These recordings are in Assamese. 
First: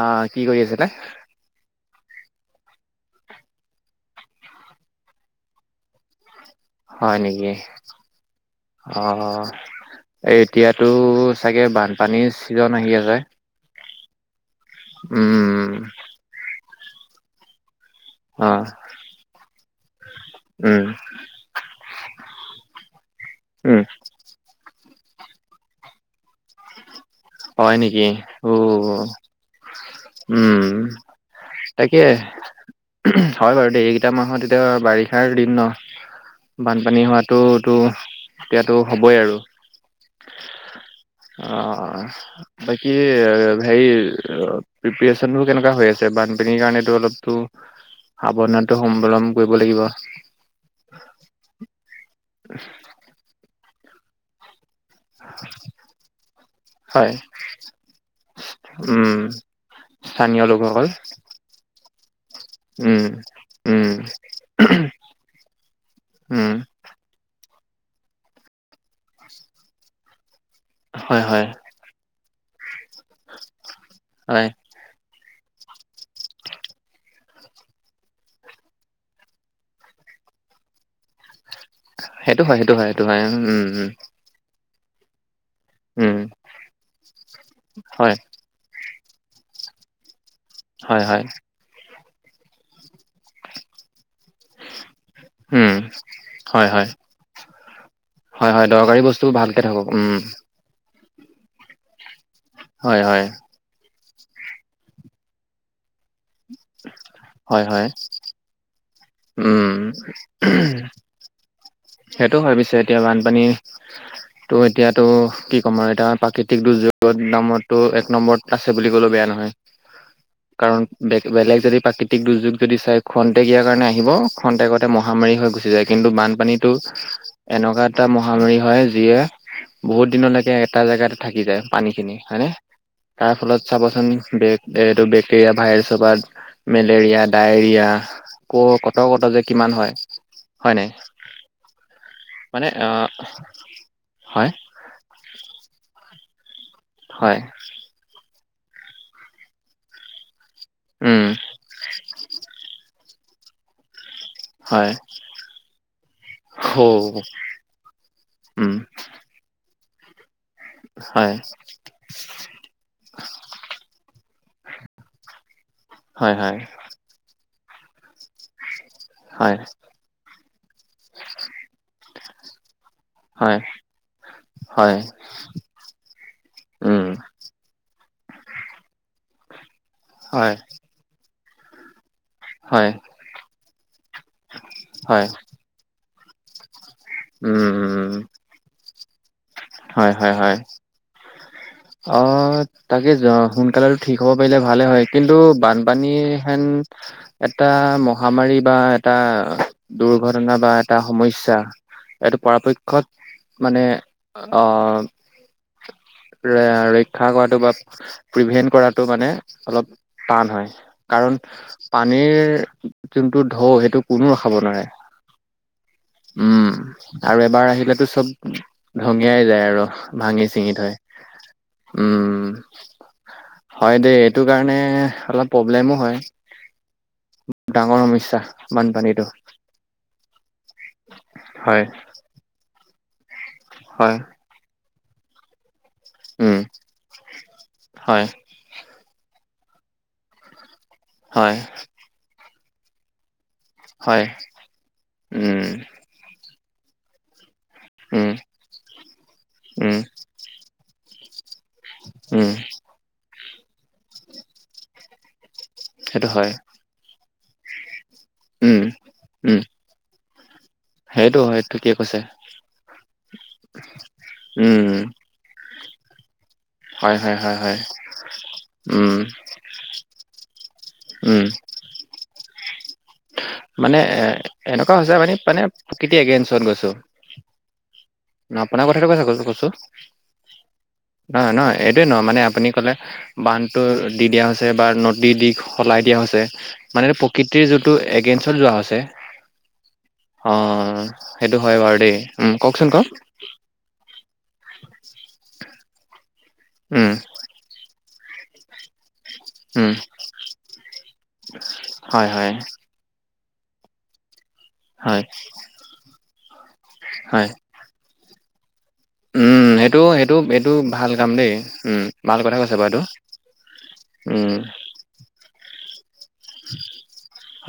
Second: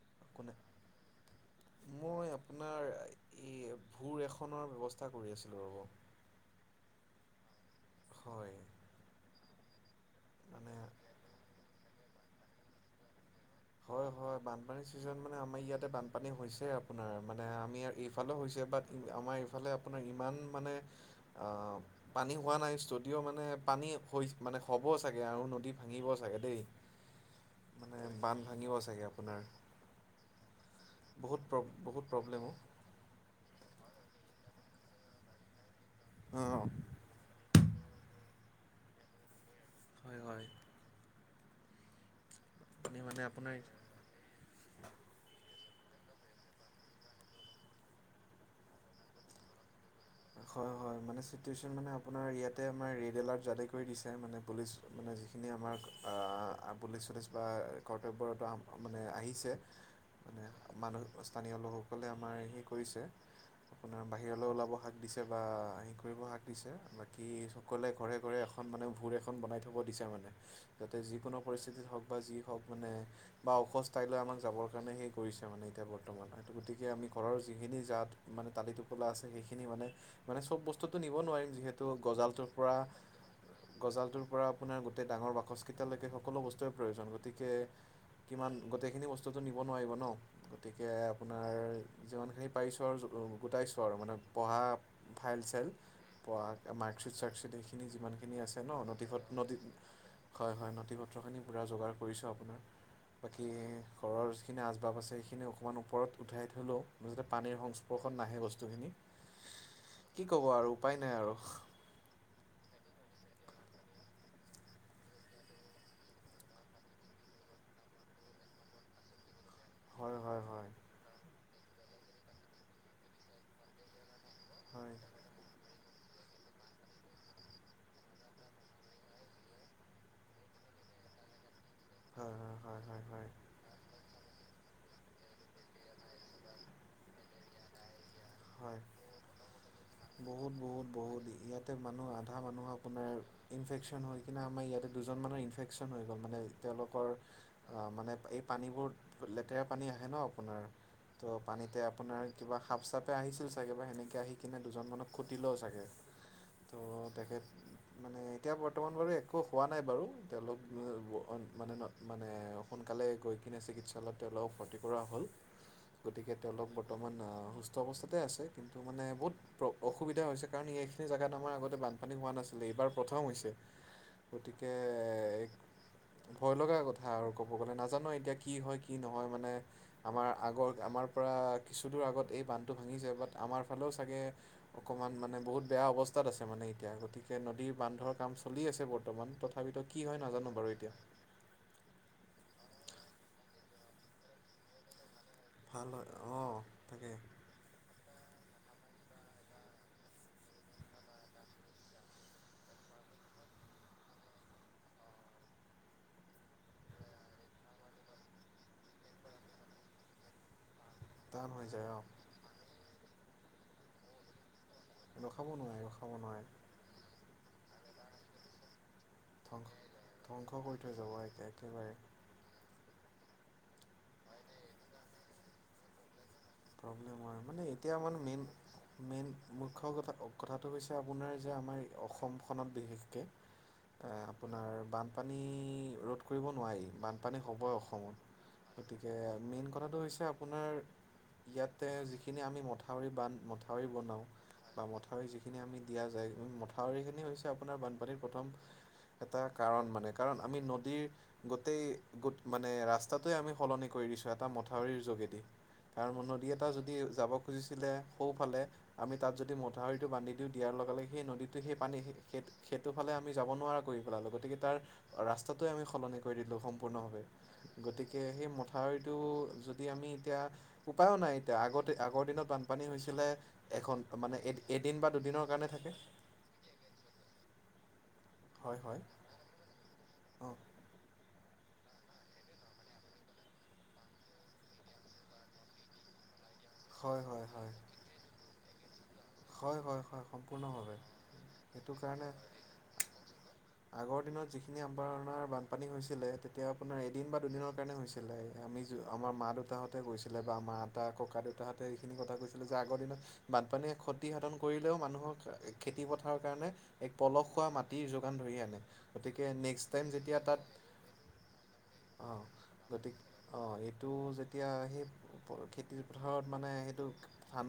অ' একো কি নাই কৰি আছে তাই মই আপোনাৰ এই ভোৰ এখনৰ ব্যৱস্থা কৰি আছিলোঁ ৰ'ব। হয় নেকি? হয় অ' অ'। মানে এতিয়াতো চাগে বানপানীৰ ছিজন আহি আছে। বানপানী চিজন মানে আমাৰ উম ইয়াতে বানপানী হৈছে আপোনাৰ মানে আমি ইয়াত এইফালে অ হৈছে বাট আমাৰ এইফালে আপোনাৰ ইমান মানে উম পানী হোৱা নাই ষ্ট যদিও মানে উম পানী হৈজ মানে হব ব চাগে আৰু নদী ভাঙিব চাগে দেই, হয় মানে নেকি বান্ধ অ ভাঙিব চাগে আপোনাৰ, উম বহুত প্ৰ তাকে বহুত প্ৰব্লেম অ হয় বাৰু দেই এইকেইটা মাহত এতিয়া বাৰিষাৰ দিন ন, বানপানী হোৱাটো টো এতিয়াতো হ'বই আৰু। হয় হয় অ বাকি আপুনি মানে আপোনাৰ সেই প্ৰিপেচনোৰ কেনেকা হৈ আছে বানপানীৰ কাৰণেটো অলপতো সাৱধানটো সম্বলম কৰিব লাগিব। হয় হয় মানে ছিটৱেচন মানে আপোনাৰ ইয়াতে আপোনাৰ ইয়াতে আমাৰ ৰেড এলাৰ্ট জাৰি কৰি দিছে মানে পুলিচ মানে যিখিনি আমাৰ আ পুলিছ হয় চুলিছ বা কৰ্তব্যৰত মানে উম আহিছে স্থানীয় লোকসকল সকলে আমাৰ সি উম কৰিছে, উম আপোনাৰ বাহিৰলৈ ওলাব দিছে বা হি কৰিব হাত উম, দিছে বাকীৰ সকলে ঘৰে ঘৰে এখন মানে ভোৰ এখন বনাই থ'ব দিছে মানে যাতে হয়, যিকোনো হয়, পৰিস্থিতিত হওক বা যি হওক মানে বা ওখ ষ্ঠাইলৈ আমাক হয়। যাবৰ কাৰণে সেই কৰিছে মানে এতিয়া বৰ্তমান হয়তো গতিকে আমি ঘৰৰ যিখিনি জাত মানে তালি টোপোলা আছে সেইখ খিনি মানে মানে চব বস্তুতটো নিব নোৱাৰিম যিহেতু সেইটো গজাটোৰ হয়, পৰা সেইটো হয়, সেইটো হয়। উম, উম, গজালটোৰ পৰা আপোনাৰ গোটেই ডাঙৰ বাকচ কেতিয়ালৈকে উম, সকলো বস্তুৱে প্ৰয়োজন গতিকে হয়, কিমান গোটেইখিনি বস্তুটো নিব নোৱাৰিব ন। ‌ গতিকে হয়, হয়, আপোনাৰ যিমানখিনি পাৰিছো আৰু গোটাইছো আৰু মানে পঢ়া ফাইল চাইল উম, হয়, প হয়। মাৰ্কশ্বিট চাৰ্কশ্বিট এইখিনি যিমানখিনি হয়, আছে হয়, ন দৰকাৰী নদীসত বস্তু ভালকে নদীত থাকক। উম, হয় হয় নথি পত্ৰখিনি পূৰা যোগাৰ কৰিছো আপোনাৰ হয়, হয়, বাকী ঘৰৰ যিখিনি আচবাব আছে সেইখিনি অকণমান ওপৰত উঠাই থ'লো তাছতে পানীৰ হয়, হয়, সংস্পৰ্শত নাহে বস্তুখিনি। উম। কি ক'ব আৰু উপায় নাই আৰু সেইটো হয়, পিছে এতিয়া বানপানী টো, এতিয়াতো কি ক'ম, আৰু এতিয়া প্ৰাকৃতিক দুৰ্যোগত [unintelligible] এক নম্বৰত আছে বুলি ক'লেয়ো বেয়া নহয়। হয় হয় হয় কাৰণ বে-বেলেগ যদি প্ৰাকৃতিক দুৰ্যোগ যদি চাই খন্তেকিয়া দিয়াৰ কাৰণে আহিব। খন্তেকতে হয় হয় মহামাৰী হৈ গুচি যায়, কিন্তু বানপানীত টো, এনেকুৱা এটা মহামাৰী হয়, যিয়ে বহুত দিনলকে এটা জেগাতে থাকি যায়। পানীখিনি হয় হয়নে? হয় হয় হয় তাৰ ফলত চাবচোন বে এইটো বেক্টেৰিয়া ভাইৰাছৰ পৰা মেলেৰিয়া, ডায়েৰিয়া। ক হয় কত কত যে কিমান হয় বহুত হয় না বহুত নাই? বহুত ইয়াতে মানুহ আধা মানুহ মানে আপোনাৰ আহ ইনফেকশ্যন হৈ কিনে হয় আমাৰ ইয়াতে দুজনমানৰ ইনফেকশ্যন হৈ গ'ল মানে। তেওঁলোকৰ হয় মানে এই পানীবোৰ লেতেৰা পানী আহে ন। আপোনাৰ উম ত' পানীতে আপোনাৰ কিবা সাপ চাপে আহিছিল চাগে বা সেনেকে। আহি কিনে হয় দুজনমানক খুটিলেও চাগে। ত হৌ তেখেত মানে এতিয়া উম বৰ্তমান বাৰু একো হোৱা নাই বাৰু, তেওঁলোক হয় মানে মানে সোনকালে গৈ কিনে চিকিৎসালয়ত তেওঁলেকক ভৰ্তি কৰা হ'ল গতিকে হয় হয় তেওঁলোক বৰ্তমান সুস্থ অৱস্থাতে আছে। তো মানে বহুত হয় প্ৰ অসুবিধা হৈছে কাৰণ এইখিনি জেগাত আমাৰ আগতে বানপানী হোৱা নাছিলে এইবাৰ প্ৰথম হৈছে হয় গতিকে হয় ভয় লগা কথা উম আৰু ক'ব গ'লে নাজানো এ এতিয়া কি হয় কি নহয় মানে আমাৰ হয় আগৰ আমাৰ পৰা কিছু দূৰ আগত এই বান হয় ভাঙি যাব আমাৰ ফালেও চাগে অকণমান হয় মানে বহুত বেয়া অৱস্থাত আছে মানে। এতিয়া গতিকে নদীৰ বান্ধৰ উম কাম চলি আছে বৰ্তমান তথাপিতো কি হয়- হয়- নাজানো হয়- বাৰু এতিয়া অ' তাকে য সোনকালেতো ঠিক হ'ব পাৰিলে ভালে হয়। কিন্তু ভাল হয় বানপানী অঁ হেন তাকে এটা মহামাৰী বা এটা দুৰ্ঘটনা বা এটা সমস্যা এইটো পৰাপক্ষত মানে অ' [unintelligible] এ ৰক্ষা কৰাটো বা প্ৰিভেন্ট কৰাটো মানে অলপ টান হয়। কাৰণ টান হৈ যায় অঁ পানীৰ যোনটো ঢৌ সেইটো কোনোও ৰখাব নোৱাৰে। ৰখাব নোৱাৰে ৰখাব নোৱাৰে উম আৰু এবাৰ আহিলেতো চব ধঙিয়াই যায় ধ্বংস আৰু ভাঙি ধ্বংস চিঙি কৰি থৈ থয়। যাব একে একেবাৰে উম। হয় দেই এইটো কাৰণে অলপ প্ৰব্লেমো হয়। এতিয়া ডাঙৰ মান সমস্যা মেইন বানপানীটো মেইন মুখ্য কথা-কথাটো হৈছে আপোনাৰ যে, আমাৰ হয় অসমখনত বিশেষ এ, হয় আপোনাৰ বানপানী ৰোধ কৰিব উম নোৱাৰি, বানপানী হ'বই হয় অসমত [unintelligible] এ, মেইন কথাটো হৈছে আপোনাৰ হয় ইয়াতে যিখিনি আমি মথাউৰি বান [unintelligible] মথাউৰি বনাওঁ হয় বা মথাউৰি যিখিনি উম আমি দিয়া যায় মথাউৰিখিনি হৈছ আপোনাৰ বানপানীৰ উম প্ৰথম এটা কাৰণ উম মানে, কাৰণ আমি নদীৰ গোটেই গোট উম মানে ৰাস্তাটোৱে আমি সলনি কৰি দিছোঁ এটা মথাউৰিৰ যোগেদি। কাৰণ সেইটো নদী হয়। এটা যদি যাব খুজিছিলে সৌফালে উম আমি তাত যদি উম মথাউৰিটো বান্ধি দিওঁ দিয়াৰ লগে, লগে সেই সেইটো নদীটো হয় সেই ঠিকে পানী কৈছে সেই-সেইটো ফালে আমি যাব নোৱাৰা কৰি পেলালে গতিকে তাৰ উম ৰাস্তাত টোৱে আমি সলনি কৰি দিলোঁ সম সম্পূৰ্ণ হয় ভাবে, হয় হয় হয় গতিকে সেই উম মথাউৰিটো যদি আমি এতিয়া তাও নাই উম এতিয়া আগতে আগৰ দিনত বান বান পানী মানে এ হৈছিলে এনেকুৱা এদিন বা হৈছে মানে দুইদিনৰ মানে কাৰণ থাকে [inaudible] প্ৰকৃতি এগেইনষ্টত গৈছো ন হয় আপোনাৰ হয় কথাটো কৈছ ক কছো অঁ নহয়-নহয়, এইটোৱে নহয় মানে আপুনি ক'লে বান্ধটো দি দিয়া হৈছে বা নদী দি সলাই দিয়া হৈছে। মানেটো হয় হয় প্ৰকৃতিৰ হয় যিটো এগেইনষ্টত যোৱা হৈছে। হয় হয় হয় সম্পূৰ্ণভাৱে অ' সেইটো হয় বাৰু দেই উম, কওকচোন কওক? আগৰ দিনত যিখিনি আমাৰ বানপানী হৈছিলে। এতিয়া আপোনাৰ উম এদিন বা দুদিনৰ কাৰণে হৈছিলে আমি যোৱা আমাৰ মা উম দেউতাহতে গৈছিলে বা আমাৰ আটা ককা দেউতাহঁতে এইখিনি হয় কথা হয় কৈছিলে যে আগৰ দিনত, বানপানীয়ে ক্ষতি সাধন কৰিলেও হয় মানুহৰ খেতি পথাৰৰ কাৰণে এক হয় পলস হোৱা মাটিৰ ধৰি আনে। গতিকে উম, নেক্সট টাইম সেইটো-সেইটো যেতিয়া তাত এইটো ভাল কাম দেই উম, ভাল কথা কৈছ বাৰু এইটো। সেইটো উম যেতিয়া সেই খেতি পথাৰত মানে সেইটো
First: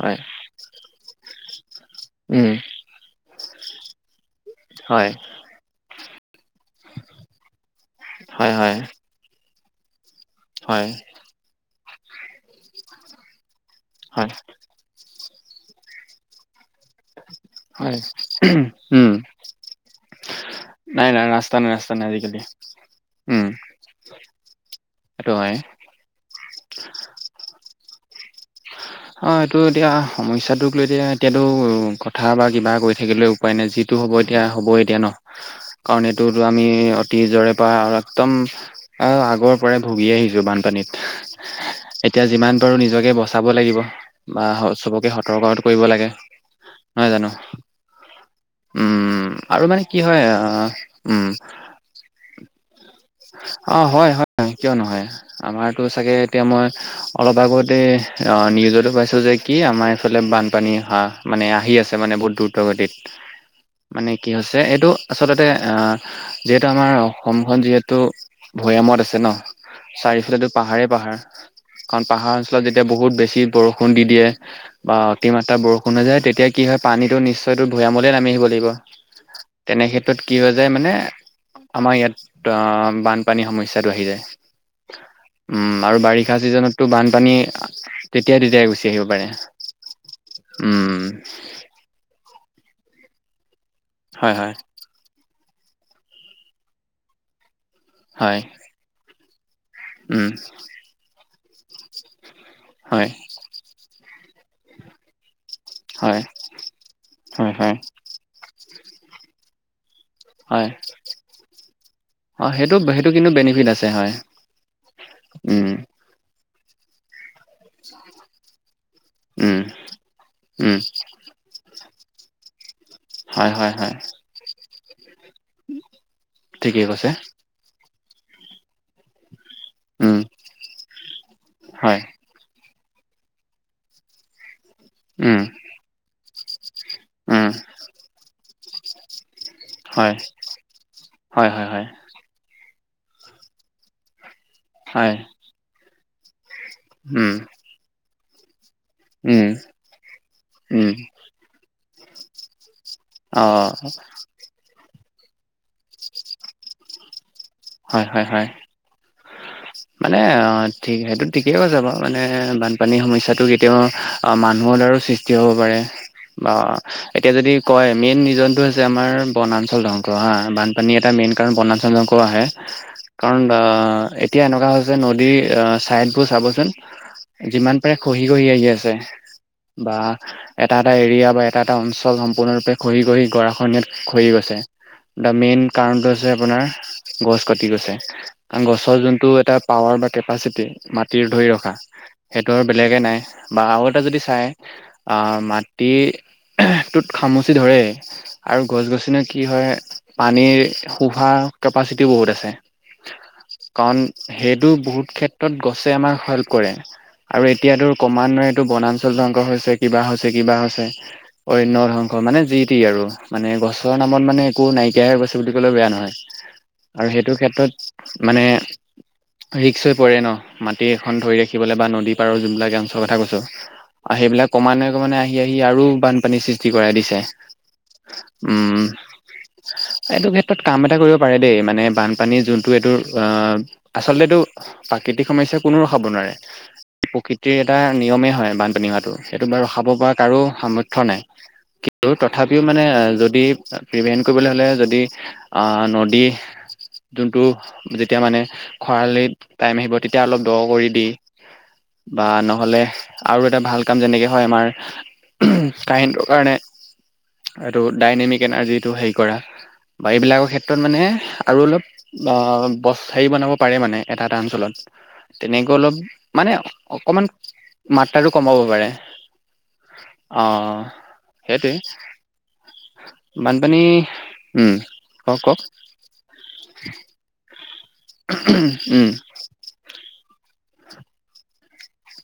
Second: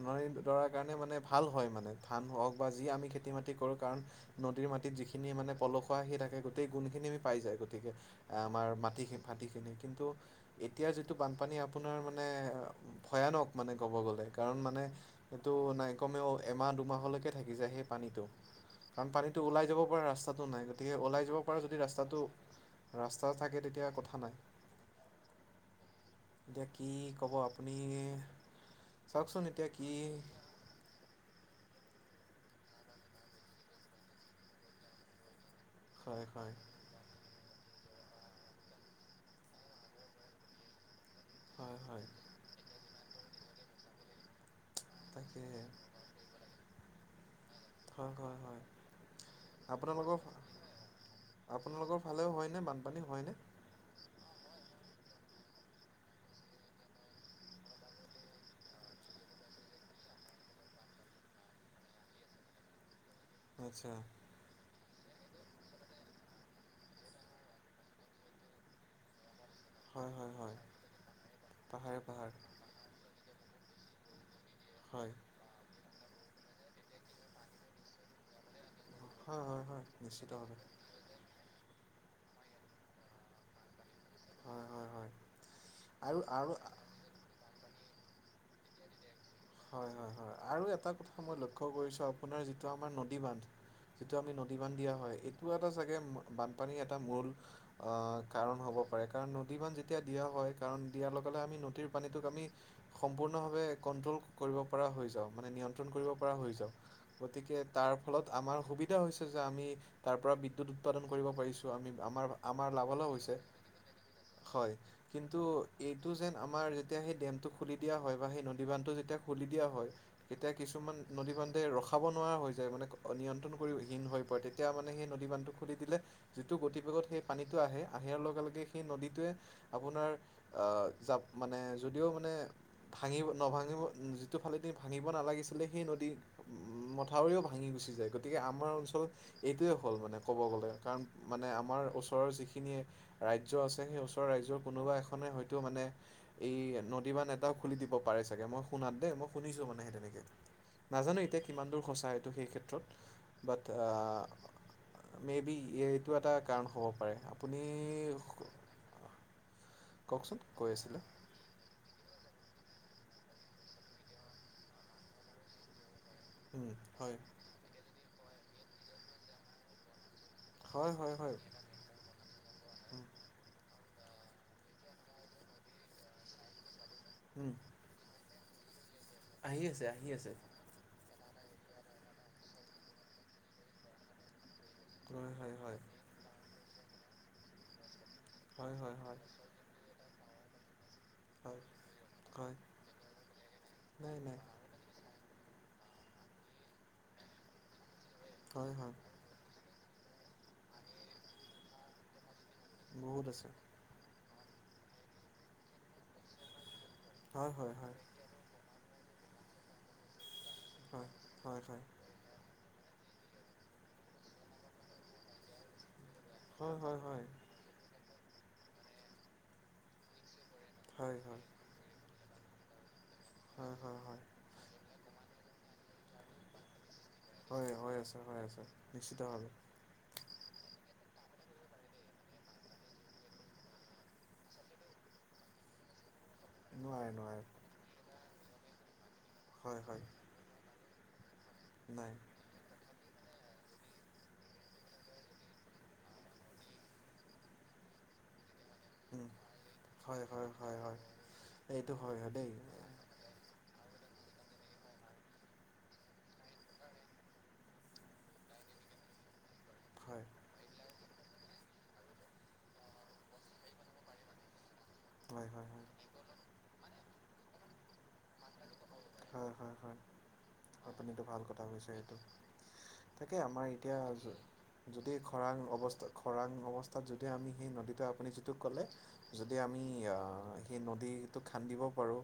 হয় দৰাৰ কাৰণে মানে ভাল হয় মানে ধান উম হওক বা যি আমি খেতি বাতি কৰো কাৰণ নদীৰ মাটিত হয় যিখিনি মানে পলস খোৱা আহি থাকে গোটেই গুণখিনি আমি পাই যায় গতিকে হয় আমাৰ হয় মাটি মাটিখিনি কিন্তু হয় এতিয়া যিটো বানপানী আপোনাৰ মানে ভয়ানক। মানে ক'ব গ'লে হয় কাৰণ মানে এইটো নাই কমেও এমাহ দু দুমাহলৈকে থাকি যায় সেই হয়। পানীটো কাৰণ উম, পানীটো ওলাই যাব পৰা ৰাস্ত ৰাস্তটো নাই গতিকে নাই ওলাই যাব ৰাস্তা পাৰ নাই যদি ৰাস্তা নাই ৰাস্তাটো আজিকালি। ৰাস্তা উম, থাকে তেতিয়া কথা নাই। সেইটো হয়। এতিয়া কি ক'ব আপুনি? অ' চাওকচোন এইটো এতিয়া কি সমস্যাটোক লৈ এতিয়া এতিয়াতো কথা বা কিবা কৰি কৈ থাকিলে উপায় নাই যিটো হ'ব এতিয়া হ'বই এতিয়া ন। কাৰণ হয় এইটোটো হয় আমি অতিজৰে আৰু একদম আগৰ পৰাই ভুগি আহিছো বানপানীত। হয় হয় এতিয়া যিমান পাৰো নিজকে বচাব লাগিব বা চবকে তাকে সতৰ্ক কৰিব লাগে নহয় জানো। হয় হয় হয় উম, আৰু মানে কি আপোনালোকৰ হয় আ', আপোনালোকৰ ফালেও হয়নে বান অ' হয়-হয় কিয় নহয়। আমাৰতো চাগে এতিয়া মই অলপ আগতে অ' নিউজতো পাইছো যে কি আমাৰফাল বানপানী হাই মানে আহি আছে মানে বহুত দ্ৰুতগতিত। আচ্ছা মানে কি হৈছে এইটো আচলতে আহ যিহেতু আমাৰ অসমখন যিহেতু তো ভৈয়ামত আছে ন। হয় হয় চাৰিওফালেটো হয় পাহাৰেই পাহাৰ কাৰণ পাহাৰ অঞ্চলত যেতিয়া বহুত বেছি বৰষুণ দি দিয়ে। বা হয় অতিমাত্ৰা বৰষুণ হৈ যায় তেতিয়া কি হয় পানীটো নিশ্চয়তো ভূয়ামলে নামি আহিব লাগিব। হয় হয় হয় তেনে ক্ষেত্ৰত কি হয় নিশ্চিতভাৱে যায় মানে আমাৰ ইয়াত অ' বানপানীৰ সমস্যা টো আহি যায় হয় হয় হয় উম, আৰু বাৰিষা ছিজনততো বানপানী তেতিয়া-তেতিয়াই গুচি আহিব পাৰে। হয়-হয়-হয় আৰু এটা উম কথা মই লক্ষ্য কৰিছো আপোনাৰ যিটো আমাৰ নদী বান্ধ। যিটো আমি হয় হয় নদী বান্ধ দিয়া হয় এইটো এটা চাগে বানপানীৰ এটা মূল আহ, হয়। কাৰণ হ'ব পাৰে কাৰণ নদী মান যেতিয়া দিয়া উম হয় কাৰণ দিয়াৰ লগে-লগে আমি নদীৰ পানীটোক আমি, হয় সম্পূৰ্ণভাৱে কন্ট্ৰল কৰিব পৰা হৈ যাও। মানে নিয়ন্ত্ৰণ কৰিব হয় পৰা হৈ যাওঁ হয় গতিকে হয় তাৰ ফলত আমাৰ সুবিধা হৈছে যে আমি তাৰ পৰা হয় বিদ্যুৎ উৎপাদন কৰিব পাৰিছোঁ আমি অ সেইটো আমাৰ-আমাৰ সেইটো লাভালাভ কিন্তু হৈছে। বেনিফিট আছে হয় হয় কিন্তু উম এইটো যেন আমাৰ যেতিয়া সেই ডমটো খুলি দিয়া হয় বা সেই নদী বান্ধটো যেতিয়া খুলি উম দিয়া হয় তেতিয়া উম কিছুমান নদী বান্ধে ৰখাব নোৱাৰা হৈ যায় মানে। হয় অনিয়ন্ত্ৰণ হয় কৰি হয় হীন হৈ পৰে তেতিয়া মানে সেই নদী বান্ধটো খুলি দিলে যিটো ঠিকেই গতিবেগত কৈছে সেই পানীতটো আহে আহিয়াৰ লগে-লগে সেই নদীটোৱে, আপোনাৰ উম আঁ [unintelligible] মানে, হয় যদিও মানে, ভাঙিব, নভাঙিব, যিটো ফালেদি ভাঙিব উম নালাগিছিলে, সেই নদী মথাউৰিও উম ভাঙি গুচি যায়। গতিকে, আমাৰ অঞ্চল এইটোৱে হ'ল হয় মানে, ক'ব গ'লে। কাৰণ, হয় মানে হয় হয় আমাৰ ওচৰৰ যিখিনি ৰাজ্য আছে, সেই ওচৰৰ ৰাজ্যৰ, কোনোবা হয় এখনে হয়তো মানে, এই, নদী বান্ধ উম এটাও খুলি দিব পাৰে, চাগে! মই, শুনাত দেই। মই উম শুনিছোঁ মানে, সেই তেনেকে। উম নাজানোঁ এতিয়া, কিমান দূৰ সঁচা, এইটো সেই ক্ষেত্ৰত। অ'! মেইবি, এইটো এটা কাৰণ হ'ব পাৰে! আপুনি হয়, হয়, হয়! মানে, কওকচোন কৈ ঠিক আছিলে সেইটো, ঠিকেই কৈছে বাৰু। মানে, বানপানীৰ সমস্যাটো কেতিয়াবা, মানুহৰ দ্বাৰাও সৃষ্টি হ'ব পাৰে। বা উম, হয় এতিয়া যদি কয়, মেইন ৰিজনটো হৈছে, আমাৰ বনাঞ্চল ধ্বং হা! বানপানী হয় এটা হয় মেইন হয় কাৰণ, বনাঞ্চল ধ্বংস আহে। উম, কাৰণ, আঁ এতিয়া এনেকুৱা হৈছে, নদীৰ চাইডবোৰ চাবচোন? উম, যিমান পাৰে, খহি-খহি আহি আছে। আহি আছে বা আহি আছে এটা-এটা এৰিয়া বা এটা-এটা অঞ্চল সম্পূৰ্ণৰূপে, খহি-খহি গঢ়া- খহনীয়াত খহি গৈছে। দা হয় হয় মেইন হয় কাৰণটো হৈছে আপোনাৰ, গছ কাটি গৈছে। হয় হয় গছৰ হয় যোনটো এটা, পাৱাৰ বা কেপাচিটি মাটিৰ ধৰি হয় ৰখা। সেইটো হয় আৰু বেলেগে নাই। বা আৰু এটা নাই যদি নাই চাই! আঁ মা টি [unintelligible] টোত খামুচি ধৰে। আৰু হয় হয় গছ-গছনি কি হয়, পানীৰ শুহা কেপাচিটি বহুত আছে। বহুত আছে। কাৰণ সেইটো, বহুত ক্ষেত্ৰত, গছে আমাৰ হেল্প কৰে। আৰু হয় হয় এতিয়াতো, হয় ক্ৰমান্বয়েটো বনা অঞ্চল ধ্বংস হৈছে, কিবা হৈছে কিবা হৈছে, হয় হয় অৰণ্য হয় ধ্বংস মানে যি টি আৰু মানে গছৰ নামত মানে একো নাইকিয়া হৈ গছে বুলি কলে বেয়া নহয় হয় হয় হয় হয় আৰু সেইটো ক্ষেত্ৰত মানে ৰিক্স হৈ পৰে নহ, মাটি এখন হয় ধৰি ৰাখিবলৈ বা নদী পাৰৰ যোনবিলাক অঞ্চলৰ কথা কৈছো, হয় হয় হয় আৰু সেইবিলাক কমানে কমানে আহি আহি আৰু বানপানী সৃষ্টি কৰাই দিছে দে হয় হৈ আছে হৈ আছে উম, নিশ্চিতভাৱে এইটো ক্ষেত্ৰত কাম এটা কৰিব পাৰে দেই মানে বানপানী যোনটো এইটো, আচলতে এটো প্ৰাকৃতিক সমস্যা কোনো ৰখাব নোৱাৰে নোৱাৰে নোৱাৰে প্ৰকৃতিৰ এটা নিয়মেই হয় বানপানী হোৱাটো, সেইটো বা হয় ৰখাব হয় পৰা কাৰো সামৰ্থ নাই। কিন্তু নাই তথাপিও মানে যদি প্ৰিভীণ্ট কৰিবলৈ হলে যদি আহ নদী যোনটো যেতিয়া মানে উম খৰালিত টাইম আহিব তেতিয়া হয় অলপ হয় দহ হয় কৰি হয় দি এইটো হয় বা হয় দেই নহলে আৰু এটা ভাল কাম যেনেকে হয় আমাৰ, কাহিনীটোৰ কাৰণে এইটো ডাইনেমিক এনাৰ্জিটো হেৰি কৰা, বা হয় হয় এইবিলাকৰ ক্ষেত্ৰত মানে আৰু অলপ আহ বছাৰৰি বনাব পাৰে মানে, এটা এটা অঞ্চলত হয় তেনেকৈ হয় অলপ, মানে অকমান মাত্ৰাটো কমাব পাৰে। হয় হয় হয়, অ আপুনিটো ভাল কথা সেইটোৱে কৈছে সেইটো তাকে আমাৰ বানপানী এতিয়া, উম যদি কওক খৰাং কওক অৱস্থা খৰাং অৱস্থাত যদি আমি সেই নদিটো আপুনি যিটো কলে, উম যদি আমি সেই নদীটো খান্দিব পাৰোঁ,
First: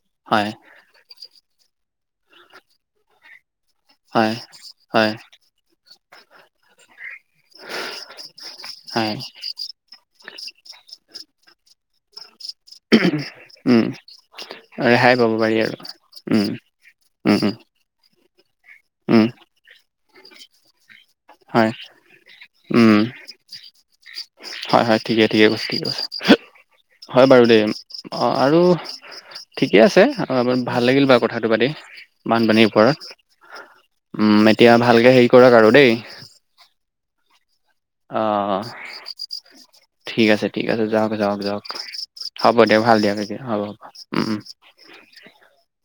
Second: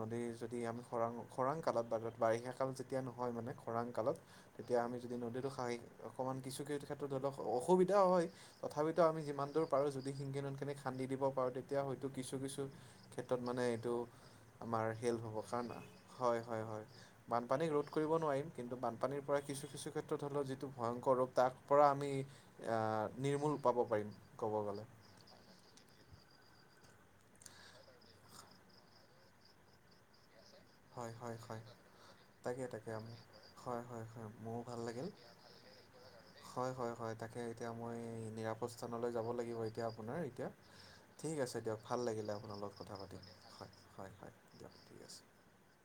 নদীৰ হয় যদি আমি খৰাং খৰাং কালত বা বাৰিষা কাল যেতিয়া নহয়, মানে খৰাং কালত হয় তেতিয়া আমি হয় যদি নদীটো খাঁহি অকণমান কিছুকে ধ অসুবিধাও হয়, তথাপিতো হয় আমি যিমান দূৰ পাৰো যদি শিংগী নদীখন খান্দি দিব পাৰোঁ। তেতিয়া হয়তো কিছু কিছু ক্ষেত্ৰত মানে উম এইটো আমাৰ ৰেহাই হেল্প পাব হ'ব পাৰি কাৰণ আৰু হয় উম হয় হয় উম উম বানপানীক ৰোধ কৰিব নোৱাৰিম কিন্তু উম বানপানীৰ পৰা কিছু কিছু ক্ষেত্ৰত হলেও যিটো ভয়ং কৰোঁতা হয় পৰা আমি উম অঁ নিৰ্মূল পাব পাৰিম কব হয় গলে। [inaudible] হয় ঠিকে ঠিকে কৈছে ঠিকে কৈছে হয় বাৰু দেই অ আৰু ঠিকে আছে। অ ভাল লাগিল হয় বাৰু হয় কথাটো হয় পাতি, তাকে বানপানীৰ তাকে আমি হয় হয় ওপৰত হয় উম মোৰো এতিয়া ভাল লাগিল ভালকে হে কৰক আৰু দেই। হয় হয় হয় তাকে। এতিয়া মই অ নিৰাপদ স্থানলৈ যাব লাগিব এতিয়া আপোনাৰ ঠিক আছে এতিয়া ঠিক আছে যাওক যাওক ঠিক আছে যাওক দিয়ক ভাল লাগিলে হ'ব আপোনাক। তলত দিয়ক ভাল কথা দিয়ক পাতিম এতিয়া হ'ব হ'ব হয় হয় উম উম। হয় দিয়ক ঠিক আছে।